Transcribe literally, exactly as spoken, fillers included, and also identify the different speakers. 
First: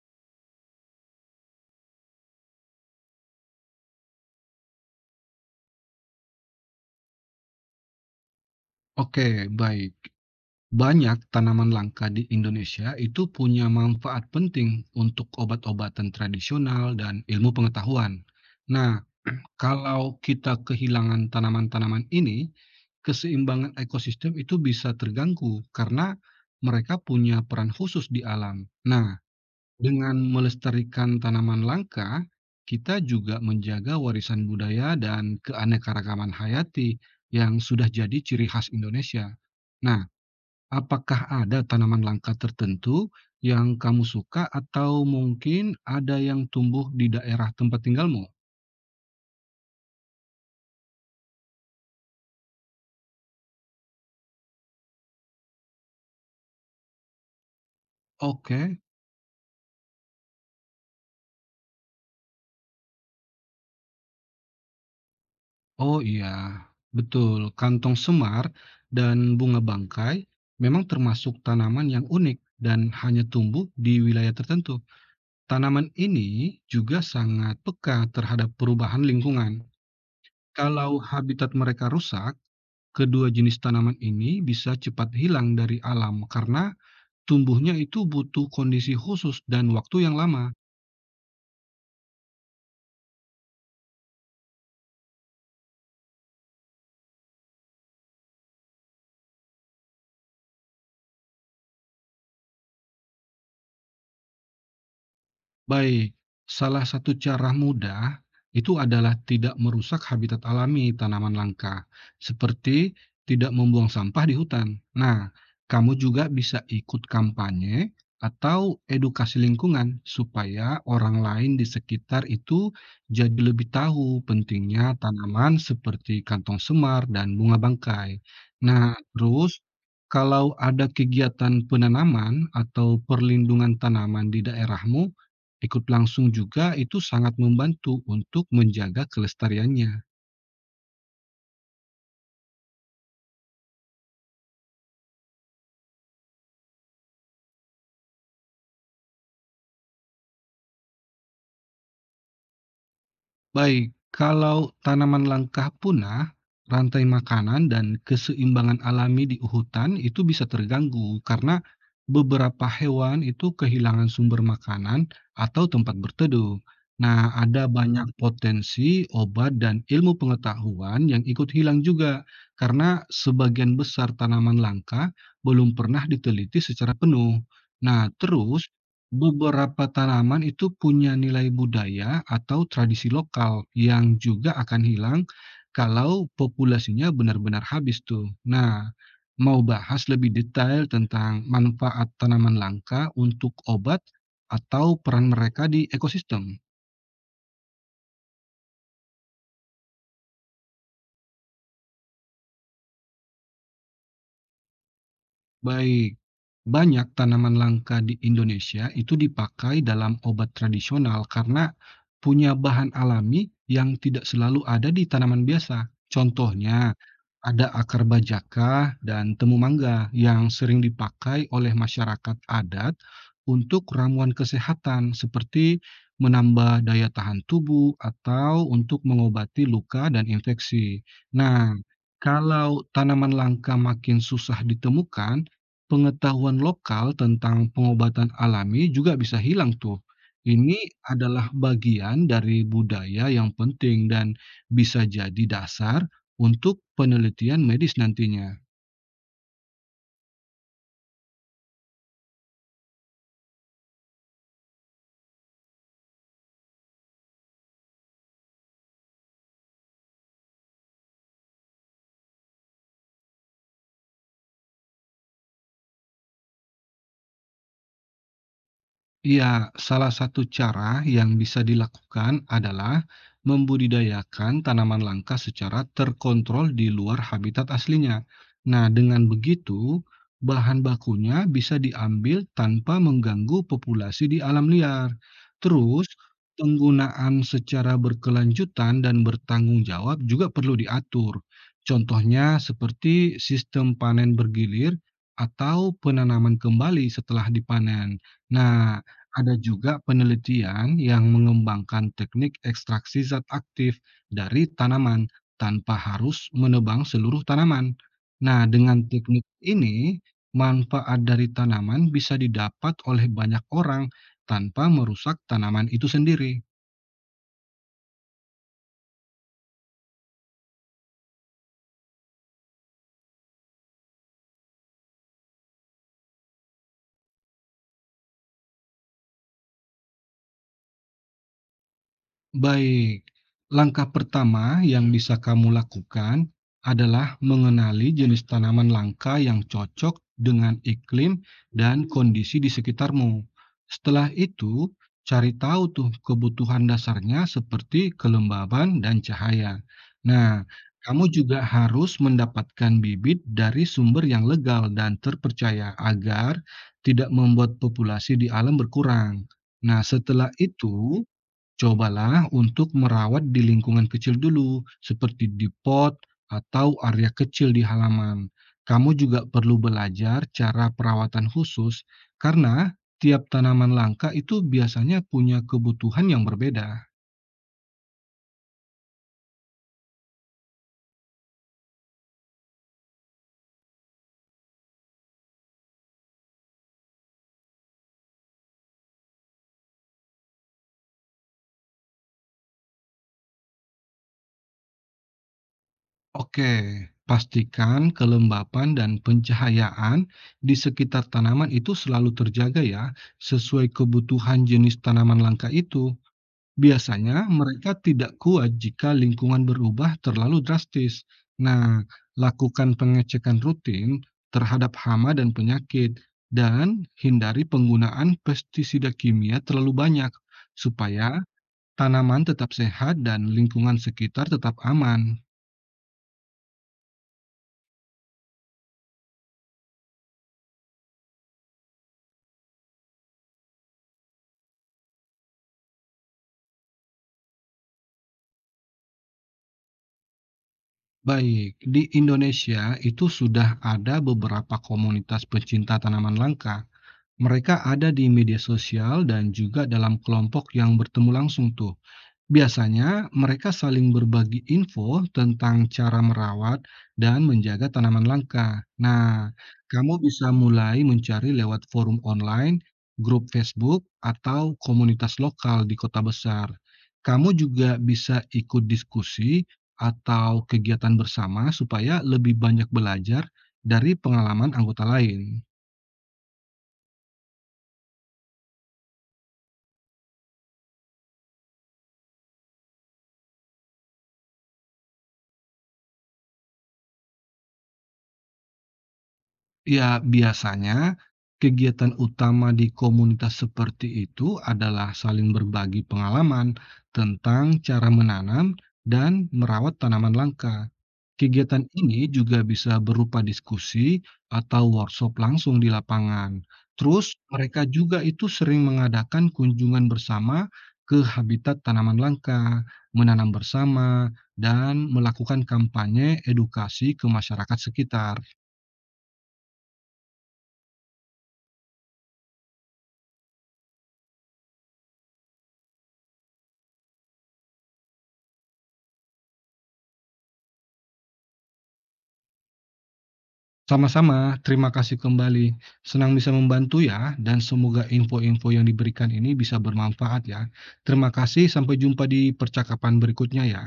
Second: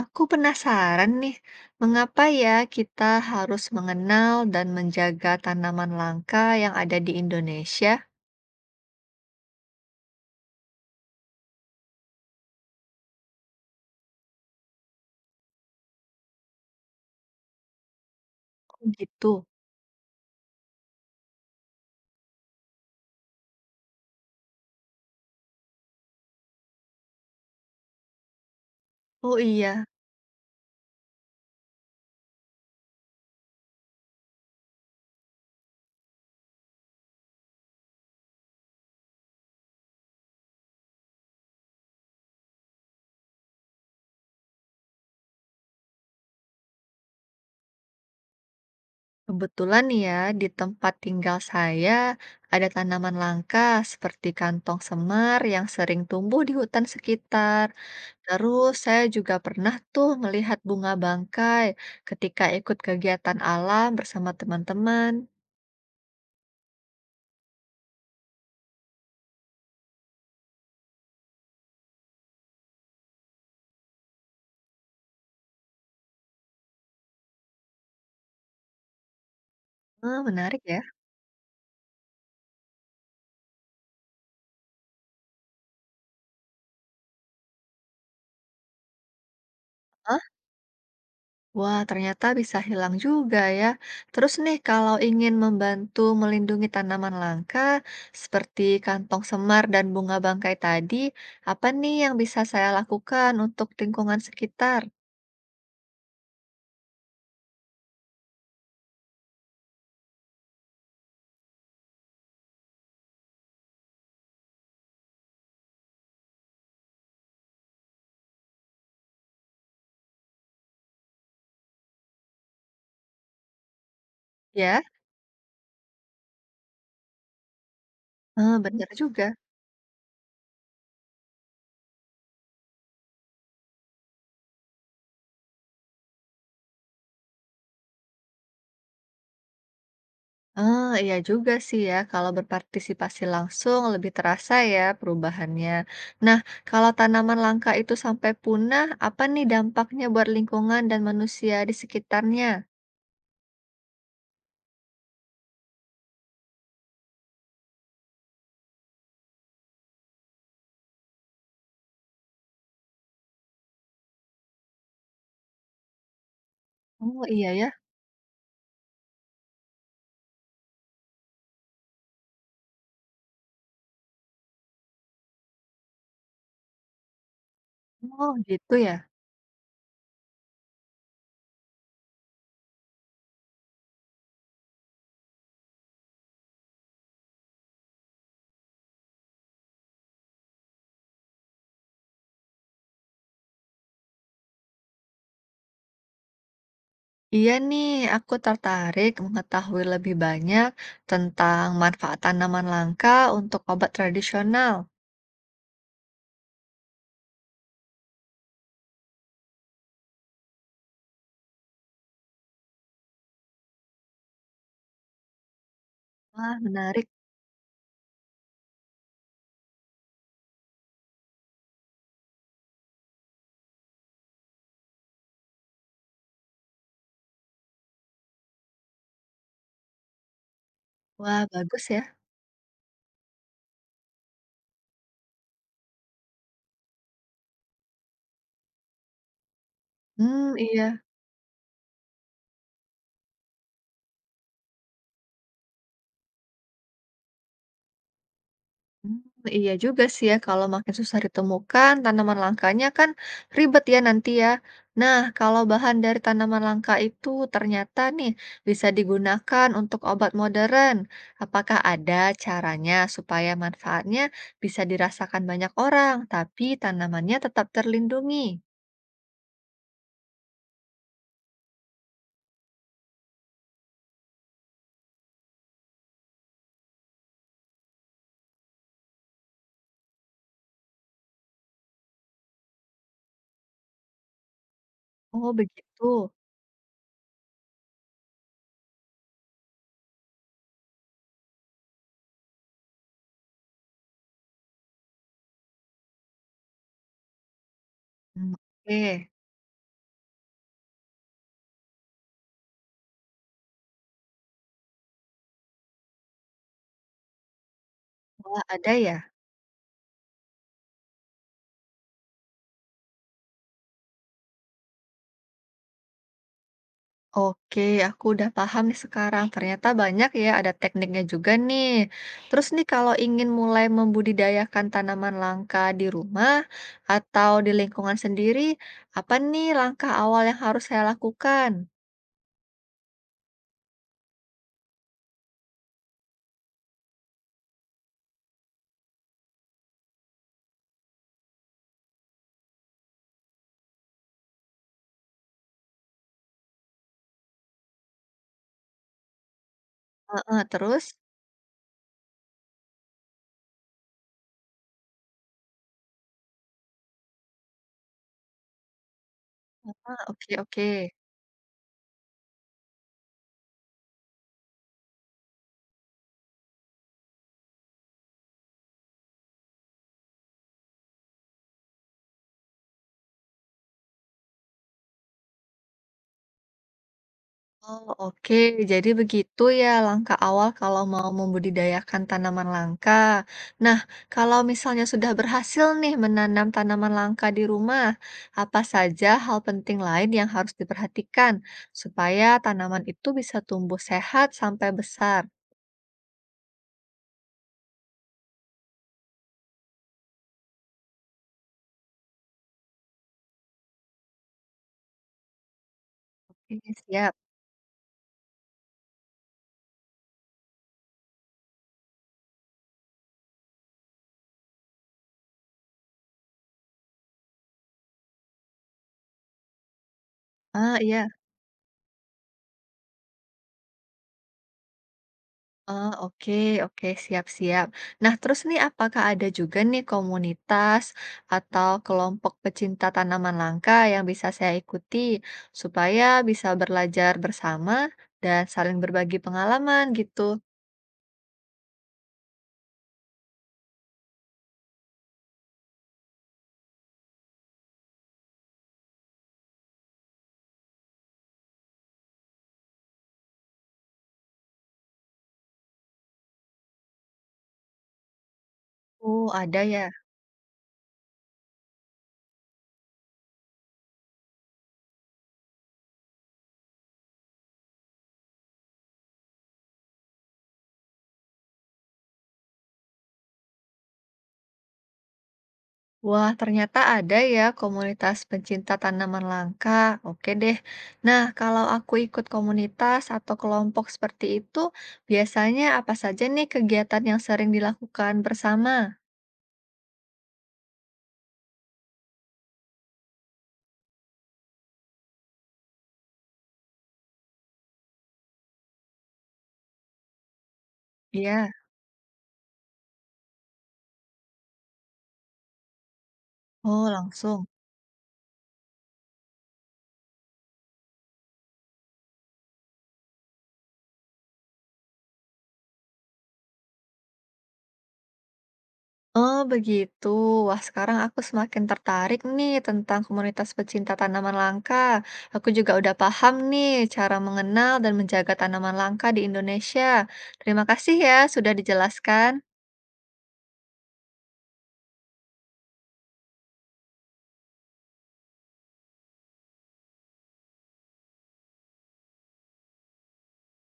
Speaker 1: Aku penasaran nih, mengapa ya kita harus mengenal dan menjaga tanaman langka yang ada di Indonesia?
Speaker 2: Oke, baik. Banyak tanaman langka di Indonesia itu punya manfaat penting untuk obat-obatan tradisional dan ilmu pengetahuan.
Speaker 1: Oh
Speaker 2: Nah,
Speaker 1: gitu.
Speaker 2: kalau kita kehilangan tanaman-tanaman ini, keseimbangan ekosistem itu bisa terganggu karena mereka punya peran khusus di alam. Nah,
Speaker 1: Oh iya,
Speaker 2: dengan melestarikan tanaman langka, kita juga menjaga warisan budaya dan keanekaragaman hayati yang sudah jadi ciri khas Indonesia. Nah, apakah ada tanaman langka tertentu yang kamu suka atau mungkin ada yang tumbuh di daerah tempat tinggalmu?
Speaker 1: kebetulan nih ya di tempat tinggal saya ada tanaman langka seperti kantong semar yang sering tumbuh di hutan sekitar. Terus
Speaker 2: Oke.
Speaker 1: saya juga pernah tuh melihat bunga bangkai ketika ikut kegiatan alam bersama teman-teman.
Speaker 2: Oh iya, betul. Kantong semar dan bunga bangkai memang termasuk tanaman yang unik dan hanya tumbuh di wilayah tertentu. Tanaman ini juga sangat peka terhadap perubahan lingkungan.
Speaker 1: Eh, menarik ya.
Speaker 2: Kalau habitat mereka rusak, kedua jenis tanaman ini bisa cepat hilang dari alam karena tumbuhnya itu butuh kondisi khusus dan waktu yang lama.
Speaker 1: Wah, ternyata bisa hilang juga ya. Terus nih, kalau ingin membantu melindungi tanaman langka seperti kantong semar dan bunga bangkai tadi, apa nih yang bisa saya lakukan untuk lingkungan sekitar?
Speaker 2: Baik, salah satu cara mudah itu adalah tidak merusak habitat alami tanaman langka, seperti tidak membuang sampah di hutan. Nah, kamu juga bisa ikut kampanye atau edukasi lingkungan supaya orang lain di sekitar itu jadi lebih tahu
Speaker 1: Ya,
Speaker 2: pentingnya tanaman seperti kantong semar dan bunga bangkai.
Speaker 1: eh, benar
Speaker 2: Nah,
Speaker 1: juga.
Speaker 2: terus kalau ada kegiatan penanaman atau perlindungan tanaman di daerahmu, ikut langsung juga itu sangat membantu untuk menjaga kelestariannya.
Speaker 1: Eh, iya juga sih ya, kalau berpartisipasi langsung lebih terasa ya perubahannya. Nah, kalau tanaman langka itu sampai punah, apa nih dampaknya buat lingkungan dan manusia di sekitarnya?
Speaker 2: Baik, kalau tanaman langka punah, rantai makanan dan keseimbangan alami di hutan itu bisa terganggu karena beberapa hewan itu kehilangan sumber makanan atau tempat berteduh.
Speaker 1: Oh
Speaker 2: Nah,
Speaker 1: iya
Speaker 2: ada
Speaker 1: ya.
Speaker 2: banyak potensi obat dan ilmu pengetahuan yang ikut hilang juga karena sebagian besar tanaman langka belum pernah diteliti secara penuh. Nah,
Speaker 1: Oh
Speaker 2: terus
Speaker 1: gitu ya.
Speaker 2: beberapa tanaman itu punya nilai budaya atau tradisi lokal yang juga akan hilang kalau populasinya benar-benar habis tuh. Nah, mau bahas lebih detail tentang manfaat tanaman langka untuk obat atau peran mereka di ekosistem?
Speaker 1: Iya nih, aku tertarik mengetahui lebih banyak tentang manfaat tanaman langka untuk obat tradisional.
Speaker 2: Baik, banyak tanaman langka di Indonesia itu dipakai dalam obat tradisional karena punya bahan alami yang tidak selalu ada di tanaman biasa.
Speaker 1: Wah,
Speaker 2: Contohnya,
Speaker 1: menarik.
Speaker 2: ada akar bajaka dan temu mangga yang sering dipakai oleh masyarakat adat untuk ramuan kesehatan seperti menambah daya tahan tubuh atau untuk mengobati luka dan infeksi.
Speaker 1: Wah,
Speaker 2: Nah,
Speaker 1: bagus ya.
Speaker 2: kalau tanaman langka makin susah ditemukan, pengetahuan lokal tentang pengobatan alami juga bisa hilang tuh.
Speaker 1: Hmm,
Speaker 2: Ini
Speaker 1: iya.
Speaker 2: adalah bagian dari budaya yang penting dan bisa jadi dasar untuk penelitian medis nantinya.
Speaker 1: Mmm, iya juga sih ya kalau makin susah ditemukan, tanaman langkanya kan ribet ya nanti ya. Nah, kalau bahan dari tanaman langka itu ternyata nih bisa digunakan untuk obat modern, apakah ada caranya supaya manfaatnya bisa dirasakan banyak orang, tapi tanamannya tetap terlindungi?
Speaker 2: Iya, salah satu cara yang bisa dilakukan adalah membudidayakan tanaman langka secara terkontrol di luar habitat aslinya. Nah, dengan begitu, bahan bakunya bisa diambil tanpa mengganggu populasi di alam liar.
Speaker 1: Oh
Speaker 2: Terus,
Speaker 1: begitu.
Speaker 2: penggunaan secara berkelanjutan dan bertanggung jawab juga perlu diatur. Contohnya seperti sistem panen bergilir atau penanaman kembali setelah dipanen.
Speaker 1: Mmm,
Speaker 2: Nah,
Speaker 1: oke.
Speaker 2: ada juga penelitian yang mengembangkan teknik ekstraksi zat aktif dari tanaman tanpa harus menebang seluruh tanaman.
Speaker 1: Wah
Speaker 2: Nah,
Speaker 1: ada
Speaker 2: dengan
Speaker 1: ya?
Speaker 2: teknik ini, manfaat dari tanaman bisa didapat oleh banyak orang tanpa merusak tanaman itu sendiri.
Speaker 1: Oke, aku udah paham nih sekarang. Ternyata banyak ya, ada tekniknya juga nih. Terus nih kalau ingin mulai membudidayakan tanaman langka di rumah atau di lingkungan sendiri, apa nih langkah awal yang harus saya lakukan?
Speaker 2: Baik, langkah pertama yang bisa kamu lakukan adalah mengenali jenis tanaman langka yang cocok dengan iklim dan kondisi di sekitarmu. Setelah itu, cari tahu tuh kebutuhan dasarnya seperti kelembaban dan cahaya.
Speaker 1: Heeh,
Speaker 2: Nah,
Speaker 1: terus?
Speaker 2: kamu juga harus mendapatkan bibit dari sumber yang legal dan terpercaya agar tidak membuat populasi di alam berkurang. Nah,
Speaker 1: Ah,
Speaker 2: setelah
Speaker 1: Oke, oke.
Speaker 2: itu, cobalah untuk merawat di lingkungan kecil dulu, seperti di pot atau area kecil di halaman. Kamu juga perlu belajar cara perawatan khusus, karena tiap tanaman langka itu biasanya punya kebutuhan yang berbeda.
Speaker 1: Oh, oke. Jadi begitu ya langkah awal kalau mau membudidayakan tanaman langka. Nah, kalau misalnya sudah berhasil nih menanam tanaman langka di rumah, apa saja hal penting lain yang harus diperhatikan supaya tanaman itu bisa tumbuh sehat sampai besar?
Speaker 2: Oke, pastikan kelembapan dan pencahayaan di sekitar tanaman itu selalu terjaga ya, sesuai kebutuhan jenis tanaman langka itu.
Speaker 1: Ini siap.
Speaker 2: Biasanya mereka tidak kuat jika lingkungan berubah terlalu drastis. Nah, lakukan pengecekan rutin terhadap hama dan penyakit dan hindari penggunaan pestisida kimia terlalu banyak
Speaker 1: Ah, iya.
Speaker 2: supaya tanaman tetap sehat dan lingkungan sekitar tetap aman.
Speaker 1: Oh, oke, oke, siap-siap. Nah, terus nih, apakah ada juga nih komunitas atau kelompok pecinta tanaman langka yang bisa saya ikuti supaya bisa belajar bersama dan saling berbagi pengalaman gitu?
Speaker 2: Baik, di Indonesia itu sudah ada beberapa komunitas pecinta tanaman langka. Mereka ada di media sosial dan juga dalam kelompok yang bertemu langsung tuh. Biasanya, mereka saling berbagi info tentang cara merawat dan menjaga tanaman langka. Nah,
Speaker 1: Oh, ada ya.
Speaker 2: kamu bisa mulai mencari lewat forum online, grup Facebook, atau komunitas lokal di kota besar. Kamu juga bisa ikut diskusi atau kegiatan bersama supaya lebih banyak belajar dari pengalaman anggota lain.
Speaker 1: Wah, ternyata ada ya komunitas pencinta tanaman langka. Oke deh. Nah, kalau aku ikut komunitas atau kelompok seperti itu, biasanya apa saja nih kegiatan yang sering dilakukan bersama?
Speaker 2: Ya, biasanya kegiatan utama di komunitas seperti itu adalah saling berbagi pengalaman tentang cara menanam dan merawat tanaman langka.
Speaker 1: Ya.
Speaker 2: Kegiatan ini juga bisa berupa diskusi atau workshop langsung di lapangan.
Speaker 1: Oh,
Speaker 2: Terus,
Speaker 1: langsung.
Speaker 2: mereka juga itu sering mengadakan kunjungan bersama ke habitat tanaman langka, menanam bersama, dan melakukan kampanye edukasi ke masyarakat sekitar.
Speaker 1: Oh, begitu. Wah, sekarang aku semakin tertarik nih tentang komunitas pecinta tanaman langka. Aku juga udah paham nih cara mengenal dan menjaga tanaman langka di Indonesia. Terima kasih ya sudah dijelaskan.
Speaker 2: Sama-sama, terima kasih kembali. Senang bisa membantu ya, dan semoga info-info yang diberikan ini bisa bermanfaat ya. Terima kasih, sampai jumpa di percakapan berikutnya ya.